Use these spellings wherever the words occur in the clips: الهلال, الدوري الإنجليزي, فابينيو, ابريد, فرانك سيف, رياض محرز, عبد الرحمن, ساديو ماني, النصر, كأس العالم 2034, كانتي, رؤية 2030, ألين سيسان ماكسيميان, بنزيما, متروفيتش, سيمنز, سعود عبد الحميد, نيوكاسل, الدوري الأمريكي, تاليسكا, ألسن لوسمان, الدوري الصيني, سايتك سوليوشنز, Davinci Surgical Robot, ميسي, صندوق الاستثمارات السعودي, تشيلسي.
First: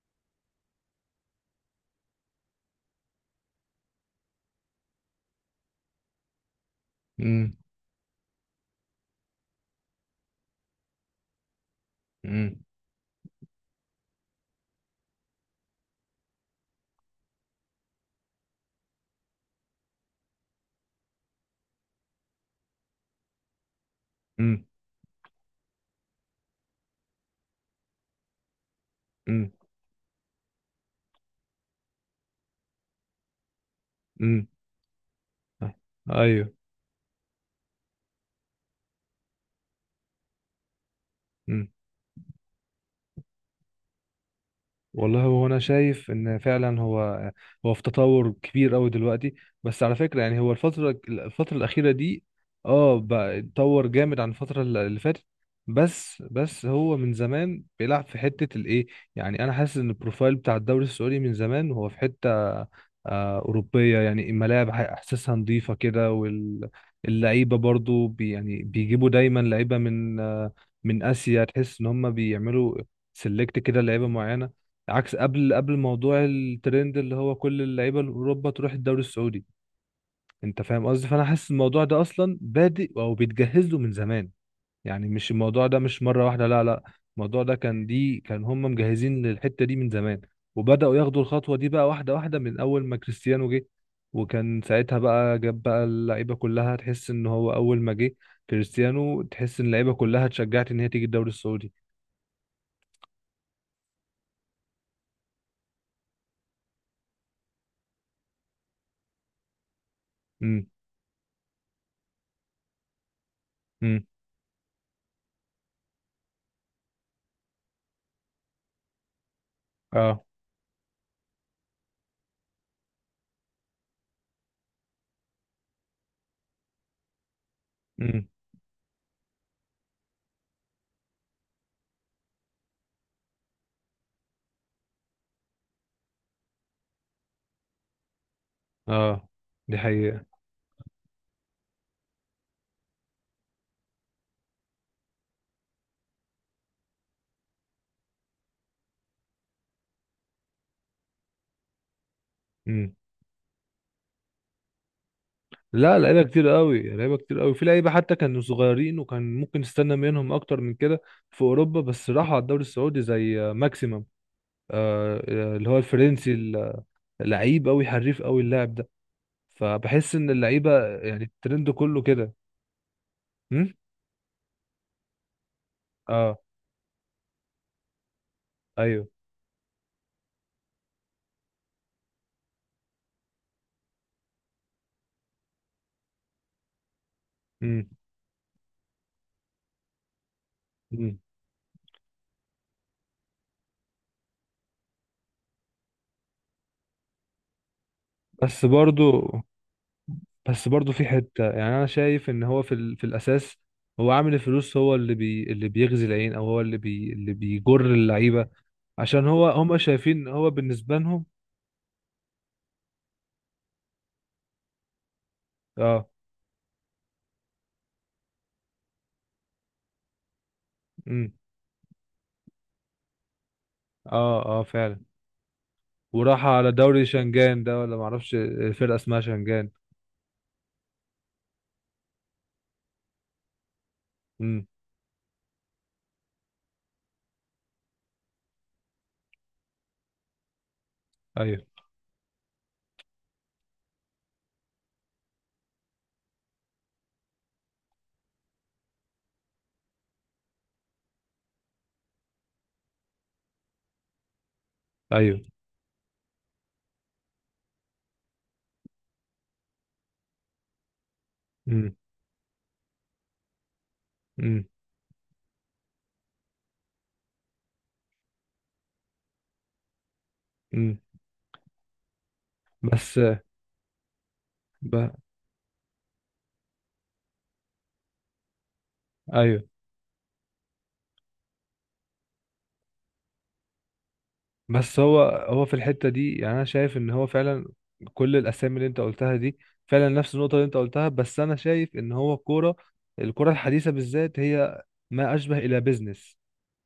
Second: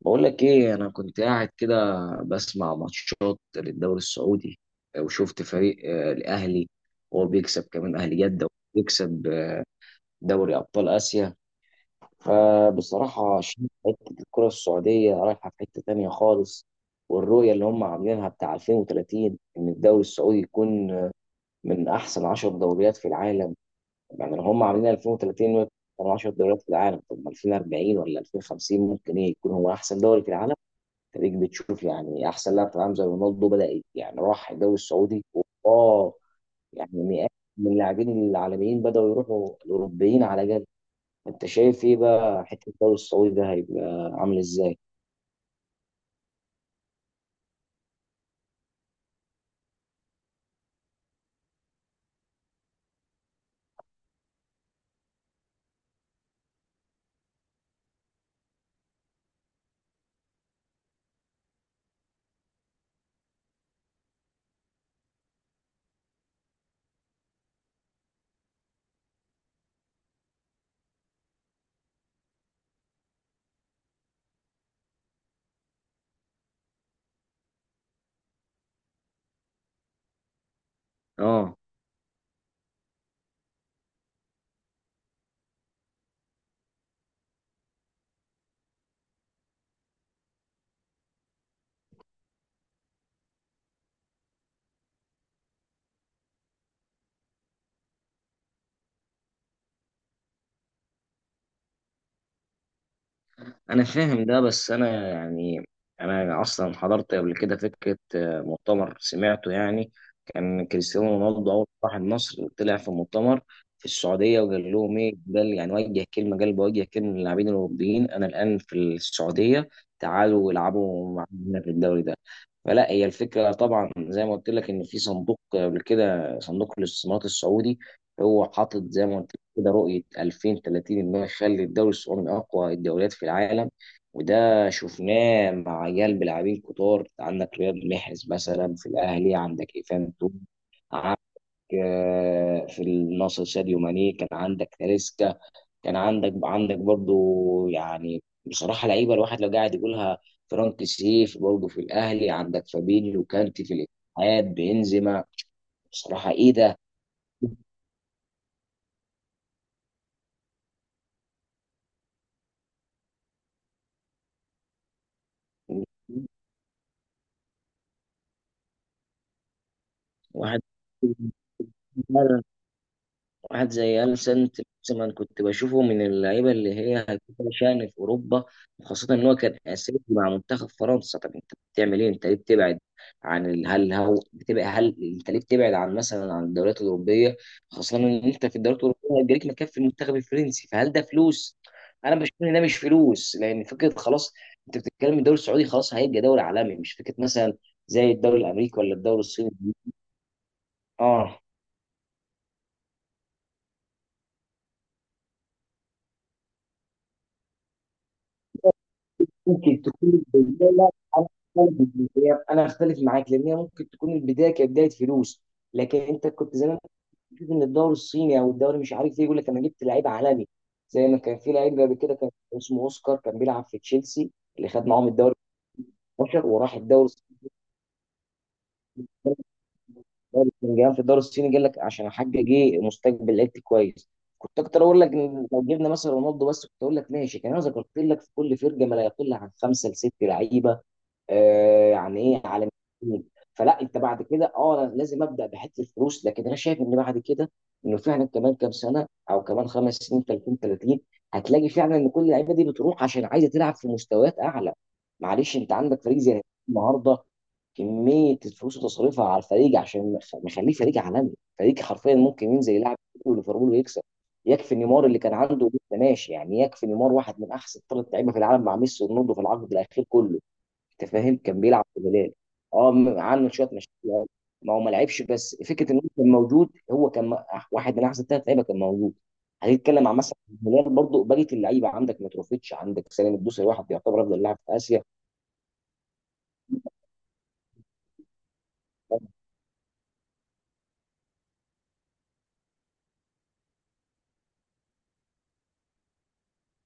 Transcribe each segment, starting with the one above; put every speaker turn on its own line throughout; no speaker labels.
بقول لك ايه، انا كنت قاعد كده بسمع ماتشات للدوري السعودي. وشفت فريق، الاهلي، وهو
امم.
بيكسب كمان، اهلي جده. وبيكسب دوري ابطال اسيا.
امم.
فبصراحه شايف حته الكره السعوديه رايحه في حته تانية خالص. والرؤيه اللي هم عاملينها بتاع 2030 ان الدوري السعودي يكون من احسن 10 دوريات في العالم. يعني لو هم عاملين 2030 إنه يكون من 10 دوريات في العالم، طب ما 2040 ولا 2050 ممكن ايه
امم.
يكون هو احسن دوري في العالم. خليك بتشوف يعني احسن لاعب في العالم زي رونالدو بدا، يعني
امم.
راح الدوري السعودي. واه
ايوه.
يعني مئات من اللاعبين العالميين بداوا يروحوا الاوروبيين على جد. انت
مم.
شايف ايه بقى حته الدوري السعودي ده هيبقى عامل ازاي؟
والله هو انا شايف ان فعلا هو في تطور كبير قوي دلوقتي. بس على فكره، يعني هو الفتره الاخيره دي اه بقى اتطور جامد عن اللي فاتت. بس هو من زمان بيلعب في حته الايه، يعني انا حاسس ان البروفايل بتاع الدوري السعودي من زمان هو في حته أوروبية، يعني الملاعب إحساسها نظيفة كده، واللعيبة برضو بي يعني بيجيبوا دايما لعيبة من من آسيا. تحس إن هم بيعملوا سيلكت كده لعيبة معينة، عكس قبل موضوع الترند اللي هو كل اللعيبه الاوروبا تروح الدوري السعودي. انت فاهم قصدي؟ فانا حاسس
اه،
الموضوع ده اصلا بادئ او بيتجهز له من زمان. يعني مش الموضوع ده مش مره واحده، لا لا. الموضوع ده كان، دي كان هم مجهزين للحته دي من زمان، وبداوا ياخدوا الخطوه دي بقى واحده واحده من اول ما كريستيانو جه. وكان ساعتها بقى جاب بقى اللعيبه كلها. تحس ان هو اول ما جه كريستيانو تحس ان اللعيبه كلها اتشجعت ان هي تيجي الدوري السعودي.
انا فاهم ده، بس انا يعني انا اصلا حضرت قبل كده فكره، مؤتمر سمعته يعني.
امم.
كان كريستيانو رونالدو اول ما راح النصر طلع في مؤتمر في
امم.
السعوديه وقال لهم ايه، قال يعني وجه كلمه، قال بوجه كلمه للاعبين الاوروبيين: انا الان في السعوديه،
اه.
تعالوا العبوا معانا في الدوري ده. فلا، هي الفكره طبعا زي ما قلت لك ان في صندوق، قبل كده صندوق الاستثمارات السعودي
امم.
هو حاطط زي ما قلت كده رؤية 2030 إنه يخلي الدوري السعودي من أقوى الدوريات في العالم. وده شفناه مع عيال بلاعبين كتار. عندك رياض محرز مثلا في
اه،
الأهلي، عندك
دي
إيفان
حقيقة.
توم، عندك في النصر ساديو ماني، كان عندك تاليسكا، كان عندك برضو، يعني بصراحة لعيبة الواحد لو قاعد يقولها، فرانك سيف برضو في الأهلي، عندك
مم.
فابينيو، كانتي في الاتحاد، بنزيما.
لا، لعيبه
بصراحة
كتير
إيه ده!
قوي، لعيبه كتير قوي، في لعيبه حتى كانوا صغيرين وكان ممكن نستنى منهم اكتر من كده في اوروبا، بس راحوا على الدوري السعودي زي ماكسيمم، آه، اللي هو الفرنسي. لعيب قوي، حريف قوي اللاعب ده. فبحس ان
واحد
اللعيبه يعني الترند كله كده.
واحد
مم؟
زي ألسن لوسمان كنت بشوفه من
اه.
اللعيبة اللي هي هتبقى شأن في أوروبا،
ايوه.
وخاصة إن هو كان أساسي مع منتخب فرنسا. طب أنت بتعمل إيه؟ أنت ليه بتبعد عن ال- هل هو بتبقى هل أنت ليه بتبعد عن مثلا عن الدوريات الأوروبية،
مم.
خاصة إن أنت في الدوريات الأوروبية هيجيلك مكان في المنتخب الفرنسي. فهل ده
مم.
فلوس؟ أنا بشوف إن ده مش فلوس، لأن فكرة خلاص أنت بتتكلم الدوري السعودي خلاص هيبقى دوري عالمي، مش فكرة مثلا زي الدوري
بس
الأمريكي ولا الدوري
برضو
الصيني.
بس برضو في
آه،
حته، يعني انا شايف ان هو في الاساس هو عامل الفلوس، هو اللي بيغزي العين، او هو اللي بيجر اللعيبه، عشان هو هم
ممكن تكون
شايفين هو
البدايه. لا،
بالنسبة
انا
لهم.
أختلف معاك. انا اختلف معاك لان هي ممكن تكون البدايه كانت بدايه فلوس، لكن
اه.
انت كنت زمان بتشوف ان الدوري الصيني او الدوري مش عارف ايه يقول لك انا جبت لعيب عالمي، زي ما
امم.
كان في لعيب قبل كده كان اسمه اوسكار كان بيلعب في تشيلسي
اه. اه
اللي خد
فعلا.
معاهم الدوري
وراح
12
على
وراح
دوري
الدوري الصيني.
شنغان ده، ولا معرفش الفرقة اسمها شنغان.
في الدوري الصيني قال لك عشان احقق ايه، مستقبل لعيبتي كويس. كنت
امم.
اكتر اقول لك إن لو جبنا مثلا رونالدو بس كنت اقول لك ماشي، كان انا ذكرت لك في كل فرقه ما لا يقل عن خمسه لست لعيبه
ايوه.
يعني ايه، عالميين. فلا، انت بعد كده اه أنا لازم ابدا بحته الفلوس، لكن انا شايف ان بعد كده انه فعلا كمان كام سنه او كمان خمس سنين، 30 30 هتلاقي فعلا ان كل اللعيبه دي بتروح عشان عايزه تلعب في مستويات اعلى.
ايوه.
معلش، انت عندك فريق زي النهارده كميه الفلوس اللي تصرفها على الفريق عشان مخليه فريق عالمي، فريق
امم.
حرفيا ممكن ينزل يلعب ليفربول ويكسب.
امم.
يكفي نيمار اللي كان عنده لسه ماشي، يعني يكفي نيمار واحد من احسن ثلاث لعيبه في العالم مع ميسي ورونالدو في العقد الاخير كله.
امم.
انت فاهم، كان بيلعب في الهلال. اه،
بس
عنده شويه مشاكل ما هو ما
ب...
لعبش، بس فكره ان هو كان موجود. هو كان واحد من احسن ثلاث لعيبه كان موجود.
ايوه،
هنتكلم عن مثلا الهلال برضو، بقيه اللعيبه عندك متروفيتش، عندك سالم الدوسري واحد يعتبر افضل لاعب في
بس
اسيا.
هو في الحتة دي، يعني انا شايف ان هو فعلا كل الاسامي اللي انت قلتها دي فعلا نفس النقطة اللي انت قلتها. بس انا شايف ان هو الكورة الحديثة بالذات هي ما اشبه الى بيزنس.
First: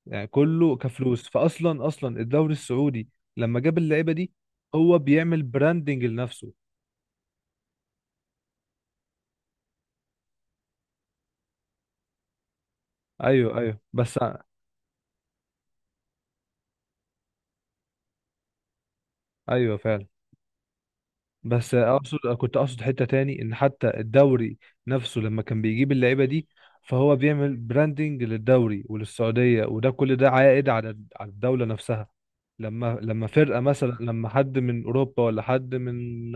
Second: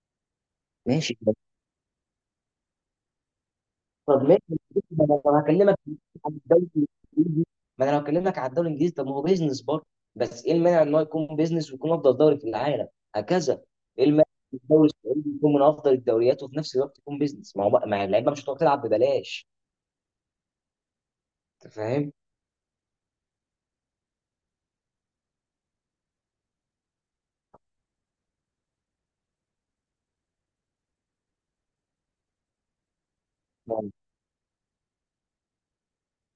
يعني كله
ماشي،
كفلوس. فاصلا اصلا الدوري السعودي لما جاب اللعيبه
طب
دي
ماشي.
هو
ما انا لو
بيعمل
هكلمك
براندنج
عن
لنفسه.
الدوري الانجليزي ما انا لو هكلمك عن الدوري الانجليزي، طب ما هو بيزنس برضه. بس ايه المانع ان هو يكون بيزنس ويكون افضل دوري في العالم؟
ايوه،
هكذا،
ايوه،
ايه
بس.
المانع إن الدوري السعودي يكون من افضل الدوريات وفي نفس الوقت يكون بيزنس؟ ما هو ما اللعيبه مش هتقعد تلعب ببلاش.
ايوه فعلا.
انت
بس
فاهم؟
اقصد، كنت اقصد حتة تاني، ان حتى الدوري نفسه لما كان بيجيب اللعيبة دي فهو بيعمل براندنج للدوري وللسعودية، وده كل ده عائد على على الدولة نفسها. لما فرقة،
ما
مثلا لما حد من اوروبا ولا حد من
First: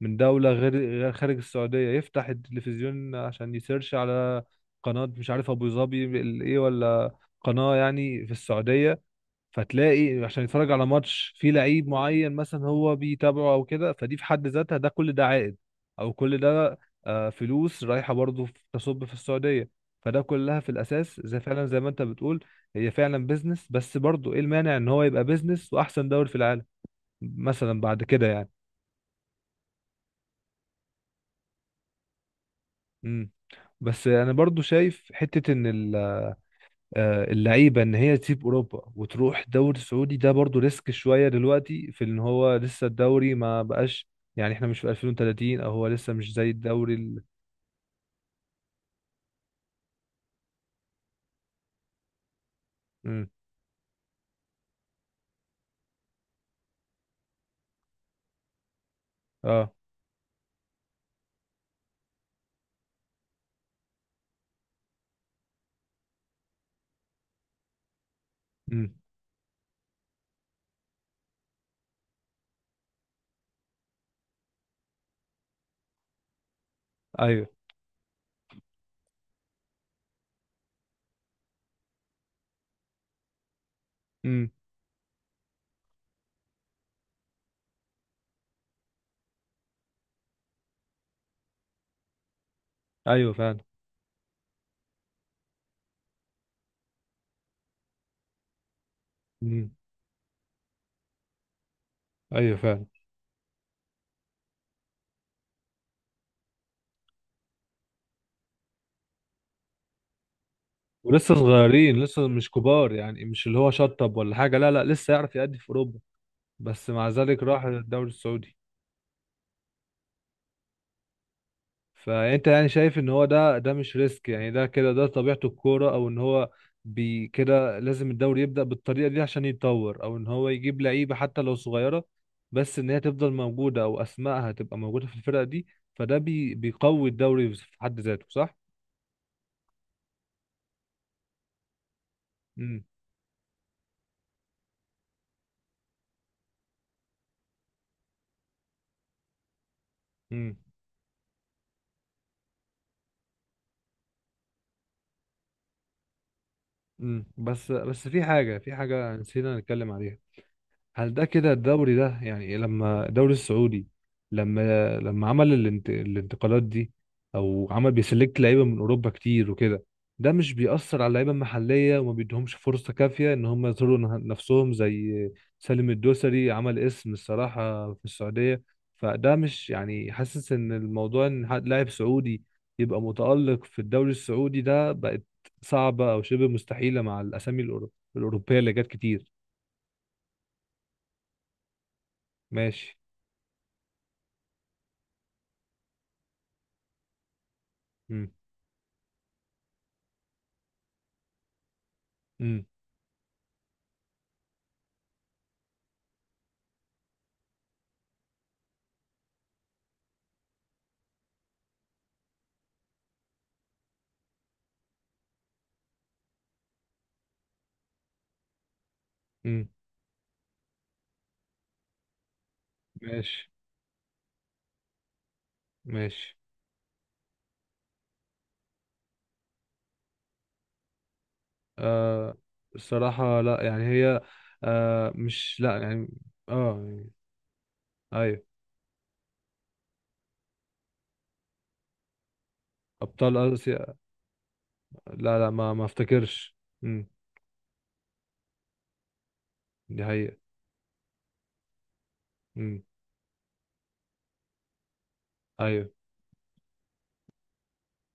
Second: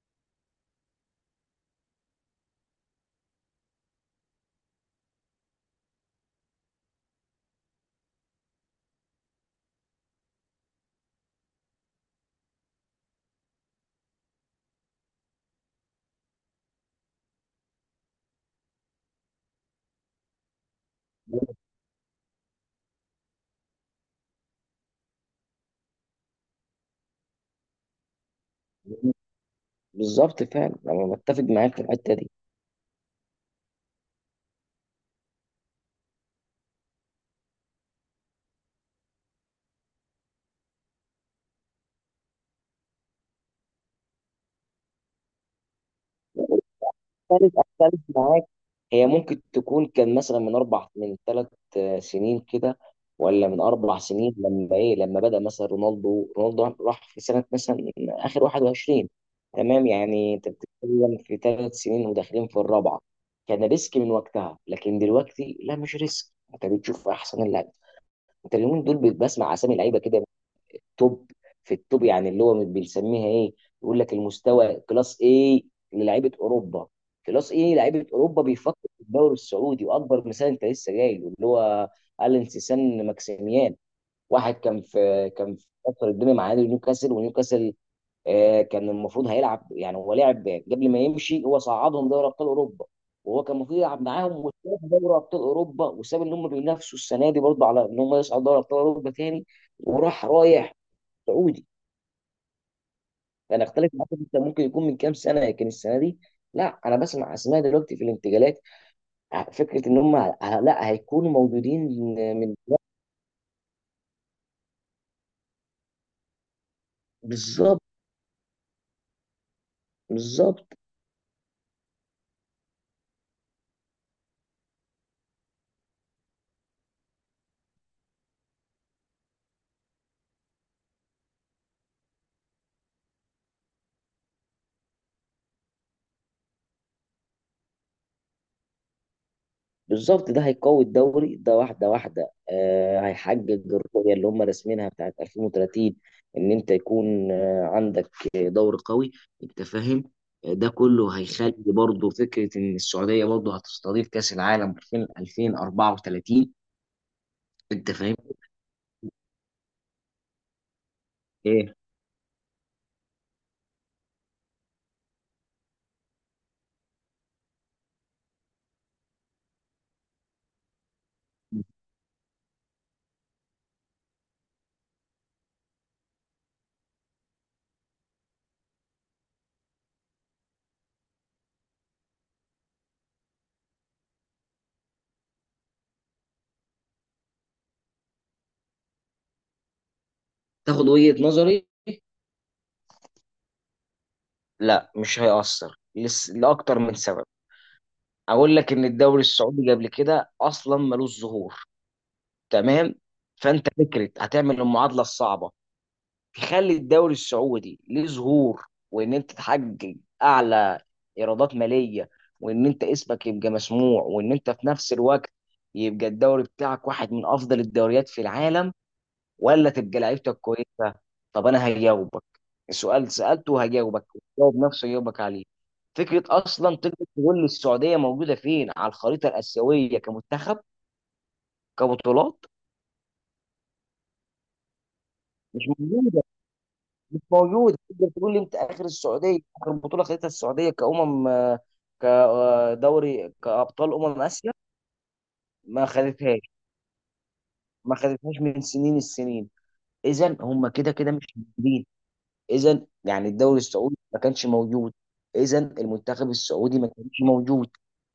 من دولة غير خارج السعودية يفتح التلفزيون عشان يسيرش على قناة، مش عارف ابو ظبي ايه، ولا قناة يعني في السعودية، فتلاقي عشان يتفرج على ماتش فيه لعيب معين مثلا هو بيتابعه او كده. فدي في حد ذاتها، ده كل ده عائد، او كل ده فلوس رايحه برضه تصب في السعوديه. فده كلها في الاساس، زي
هو-
فعلا زي ما انت بتقول، هي فعلا بيزنس. بس برضه ايه المانع ان هو يبقى بيزنس واحسن دوري في العالم مثلا بعد كده يعني.
بالظبط، فعلا انا متفق معاك في الحته دي.
امم. بس انا برضه شايف حته ان ال اللعيبه ان هي تسيب اوروبا وتروح دوري سعودي ده برضو ريسك شويه دلوقتي، في ان هو لسه الدوري ما بقاش، يعني احنا مش في 2030، او هو لسه مش زي الدوري ال...
اختلف معاك. هي ممكن تكون كان مثلا من اربع، من ثلاث سنين كده،
مم.
ولا من اربع سنين، لما ايه، لما بدأ مثلا رونالدو راح في سنة مثلا اخر 21،
اه.
تمام؟ يعني انت بتتكلم في ثلاث سنين وداخلين في الرابعة. كان ريسك من وقتها، لكن دلوقتي لا، مش ريسك. انت بتشوف احسن اللعيبه. انت اليومين
مم.
دول بتسمع اسامي لعيبه كده توب في التوب، يعني اللي هو بنسميها ايه، يقول لك المستوى كلاس ايه، للعيبه اوروبا
ايوه.
كلاس ايه، لعيبه اوروبا بيفكر في الدوري السعودي. واكبر مثال انت لسه جايله اللي هو الين سيسان ماكسيميان،
مم.
واحد كان في فتره الدنيا مع نادي نيوكاسل. ونيوكاسل، كان المفروض هيلعب، يعني هو لعب قبل ما يمشي، هو صعدهم دوري ابطال اوروبا،
ايوه
وهو كان
فعلا.
المفروض يلعب معاهم، وساب دوري ابطال اوروبا، وساب ان هم بينافسوا السنه دي برضه على ان هم يصعدوا دوري ابطال اوروبا تاني،
مم.
وراح رايح سعودي.
ايوه فعلا،
انا اختلف معاك، انت ممكن يكون من كام سنه، لكن السنه دي لا، انا بسمع اسماء دلوقتي في الانتقالات، فكره ان هم لا، هيكونوا
ولسه
موجودين
صغيرين، لسه مش
من.
كبار، يعني مش اللي هو شطب ولا حاجه، لا لا، لسه يعرف يأدي في اوروبا بس مع ذلك راح
بالظبط،
الدوري السعودي.
بالظبط،
فانت يعني شايف ان هو ده مش ريسك، يعني ده كده ده طبيعته الكوره، او ان هو بي كده لازم الدوري يبدا بالطريقه دي عشان يتطور، او ان هو يجيب لعيبه حتى لو صغيره بس ان هي تفضل موجوده، او اسمائها تبقى موجوده في الفرقه دي، فده بي بيقوي الدوري في حد ذاته، صح؟
بالظبط، ده هيقوي الدوري ده واحده واحده.
امم.
هيحقق الرؤيه اللي هم راسمينها بتاعت 2030، ان انت يكون عندك دوري قوي، انت فاهم.
امم.
ده كله هيخلي برضه فكره ان السعوديه برضه هتستضيف كاس العالم 2034.
امم. بس
انت
بس
فاهم
في حاجه نسينا نتكلم عليها. هل ده كده
ايه،
الدوري ده، يعني لما الدوري السعودي، لما عمل الانتقالات دي، او عمل بيسلكت لعيبه من اوروبا كتير وكده، ده مش بيأثر على اللعيبه المحليه وما بيدهمش فرصه كافيه ان هم يظهروا نفسهم؟ زي سالم الدوسري عمل اسم الصراحه في السعوديه. فده مش، يعني حاسس ان الموضوع ان لاعب سعودي يبقى متألق في الدوري السعودي ده بقت صعبة او شبه مستحيلة مع الاوروبيه اللي جت كتير.
تاخد وجهة نظري؟
ماشي.
لا، مش هيأثر لأكتر من سبب. أقول لك إن الدوري السعودي قبل كده أصلا ملوش ظهور،
امم.
تمام. فأنت فكرة هتعمل المعادلة الصعبة، تخلي الدوري السعودي ليه ظهور، وإن أنت تحقق أعلى إيرادات مالية، وإن أنت اسمك يبقى مسموع، وإن أنت في نفس الوقت يبقى الدوري بتاعك واحد من أفضل الدوريات في العالم،
امم.
ولا تبقى لعيبتك كويسه. طب انا هجاوبك، السؤال
ماشي.
سالته هجاوبك، جاوب نفسه يجاوبك عليه. فكره
ماشي.
اصلا، تقدر تقول لي السعوديه موجوده فين على الخريطه الاسيويه؟ كمنتخب،
آه.
كبطولات،
الصراحة لا، يعني هي، آه مش
مش
لا يعني.
موجوده.
اه يعني.
مش موجوده. تقدر تقول لي
ايوه،
انت اخر السعوديه، اخر بطوله خدتها السعوديه كامم كدوري،
ابطال اسيا.
كابطال اسيا؟
لا لا، ما
ما خدتهاش
افتكرش. امم.
ما خدتهاش من سنين، السنين.
دي حقيقة.
اذا هم كده كده مش موجودين،
امم.
اذا يعني الدوري السعودي ما كانش موجود، اذا
ايوه.
المنتخب السعودي ما كانش موجود.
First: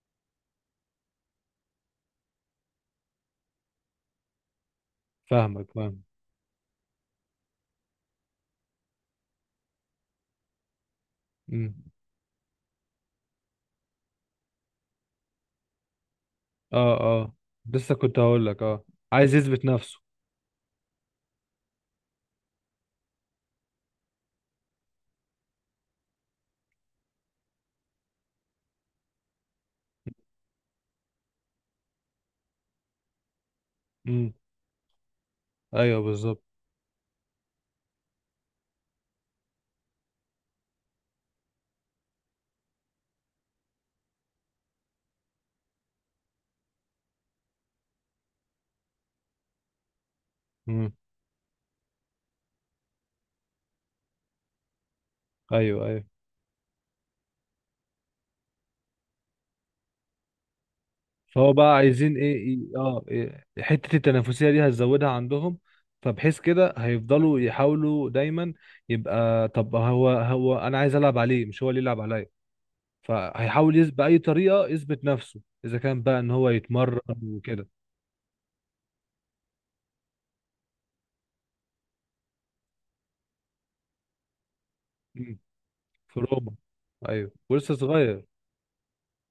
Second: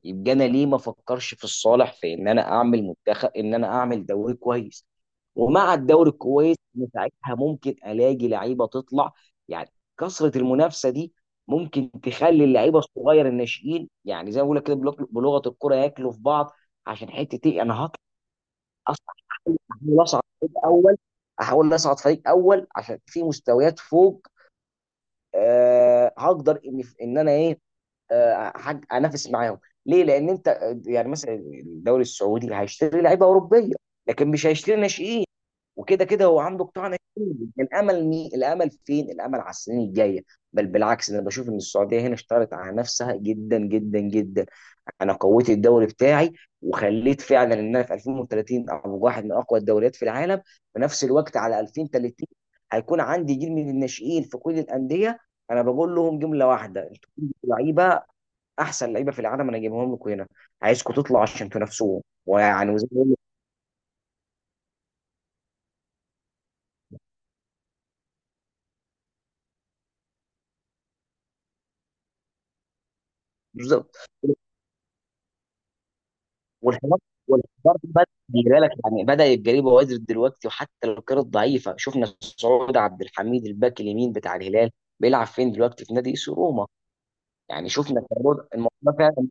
يبقى انا ليه ما افكرش في الصالح، في ان انا اعمل منتخب، ان انا اعمل دوري كويس،
فاهمك،
ومع
فاهم.
الدوري الكويس إن ساعتها ممكن الاقي لعيبه تطلع. يعني كثره المنافسه دي
امم.
ممكن تخلي اللعيبه الصغير الناشئين، يعني زي ما بقول لك كده بلغه الكره ياكلوا في بعض.
اه.
عشان
اه،
حته ايه، انا
لسه
هطلع
كنت هقول لك. اه،
اصعد،
عايز يثبت نفسه.
احاول اصعد فريق اول احاول اصعد فريق اول عشان في مستويات فوق، هقدر ان ان انا ايه، انافس معاهم. ليه؟ لان انت يعني مثلا الدوري السعودي هيشتري لعيبه اوروبيه لكن
امم.
مش هيشتري ناشئين.
ايوه
وكده كده هو
بالظبط.
عنده قطاع ناشئ. الامل فين؟ الامل على السنين الجايه. بل بالعكس، انا بشوف ان السعوديه هنا اشتغلت على نفسها جدا جدا جدا. انا قويت الدوري بتاعي، وخليت فعلا ان انا في 2030 ابقى واحد من اقوى الدوريات في العالم. في
امم.
نفس الوقت على 2030 هيكون عندي جيل من الناشئين في كل الانديه، انا
ايوه.
بقول
ايوه.
لهم جمله واحده: انتوا كنتوا لعيبه، احسن لعيبه في العالم انا جايبهم لكم هنا، عايزكم تطلعوا عشان
فهو بقى
تنافسوهم.
عايزين ايه،
ويعني وزي ما
اه
بقول لك،
إيه حتة التنافسية دي هتزودها عندهم، فبحيث كده هيفضلوا يحاولوا دايما يبقى، طب هو انا عايز العب عليه مش هو اللي يلعب عليا. فهيحاول
بالظبط.
بأي طريقة يثبت نفسه اذا كان بقى ان هو
والحوار
يتمرن وكده.
والحوار ده بدأ، خلي بالك، يعني بدأ يتجري بوادر دلوقتي، وحتى لو كانت ضعيفة. شفنا سعود عبد الحميد الباك اليمين بتاع الهلال بيلعب
مم.
فين دلوقتي؟ في نادي
في
ايسي
روما.
روما.
ايوه
يعني
ولسه
شفنا
صغير.
الموضوع ده فعلا.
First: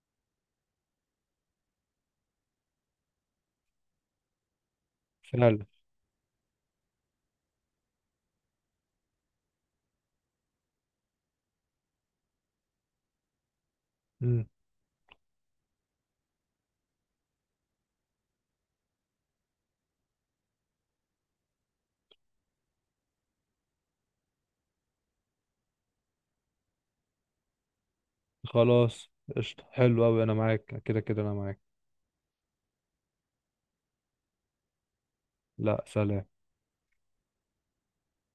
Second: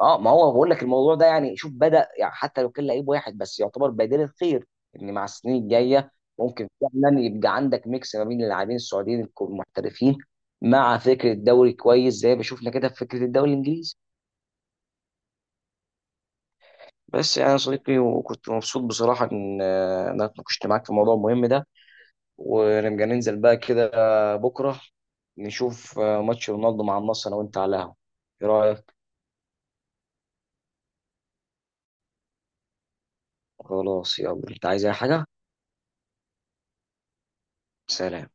اه، ما هو بقول لك الموضوع ده، يعني شوف بدأ، يعني حتى لو كان لعيب واحد بس يعتبر بديل الخير، ان مع
فعلا.
السنين الجاية ممكن فعلا يبقى عندك ميكس ما بين اللاعبين السعوديين المحترفين مع فكرة الدوري كويس زي ما شفنا كده في فكرة الدوري الانجليزي.
مم.
بس يعني يا صديقي، وكنت مبسوط بصراحة إن أنا اتناقشت معاك في الموضوع المهم ده. ونبقى ننزل بقى كده بكرة نشوف ماتش رونالدو مع النصر أنا وأنت على القهوة، إيه رأيك؟
خلاص. قشطة، حلو قوي، انا معاك، كده كده انا معاك.
خلاص، يلا، أنت عايز أي حاجة؟
لا، سلام.
سلام.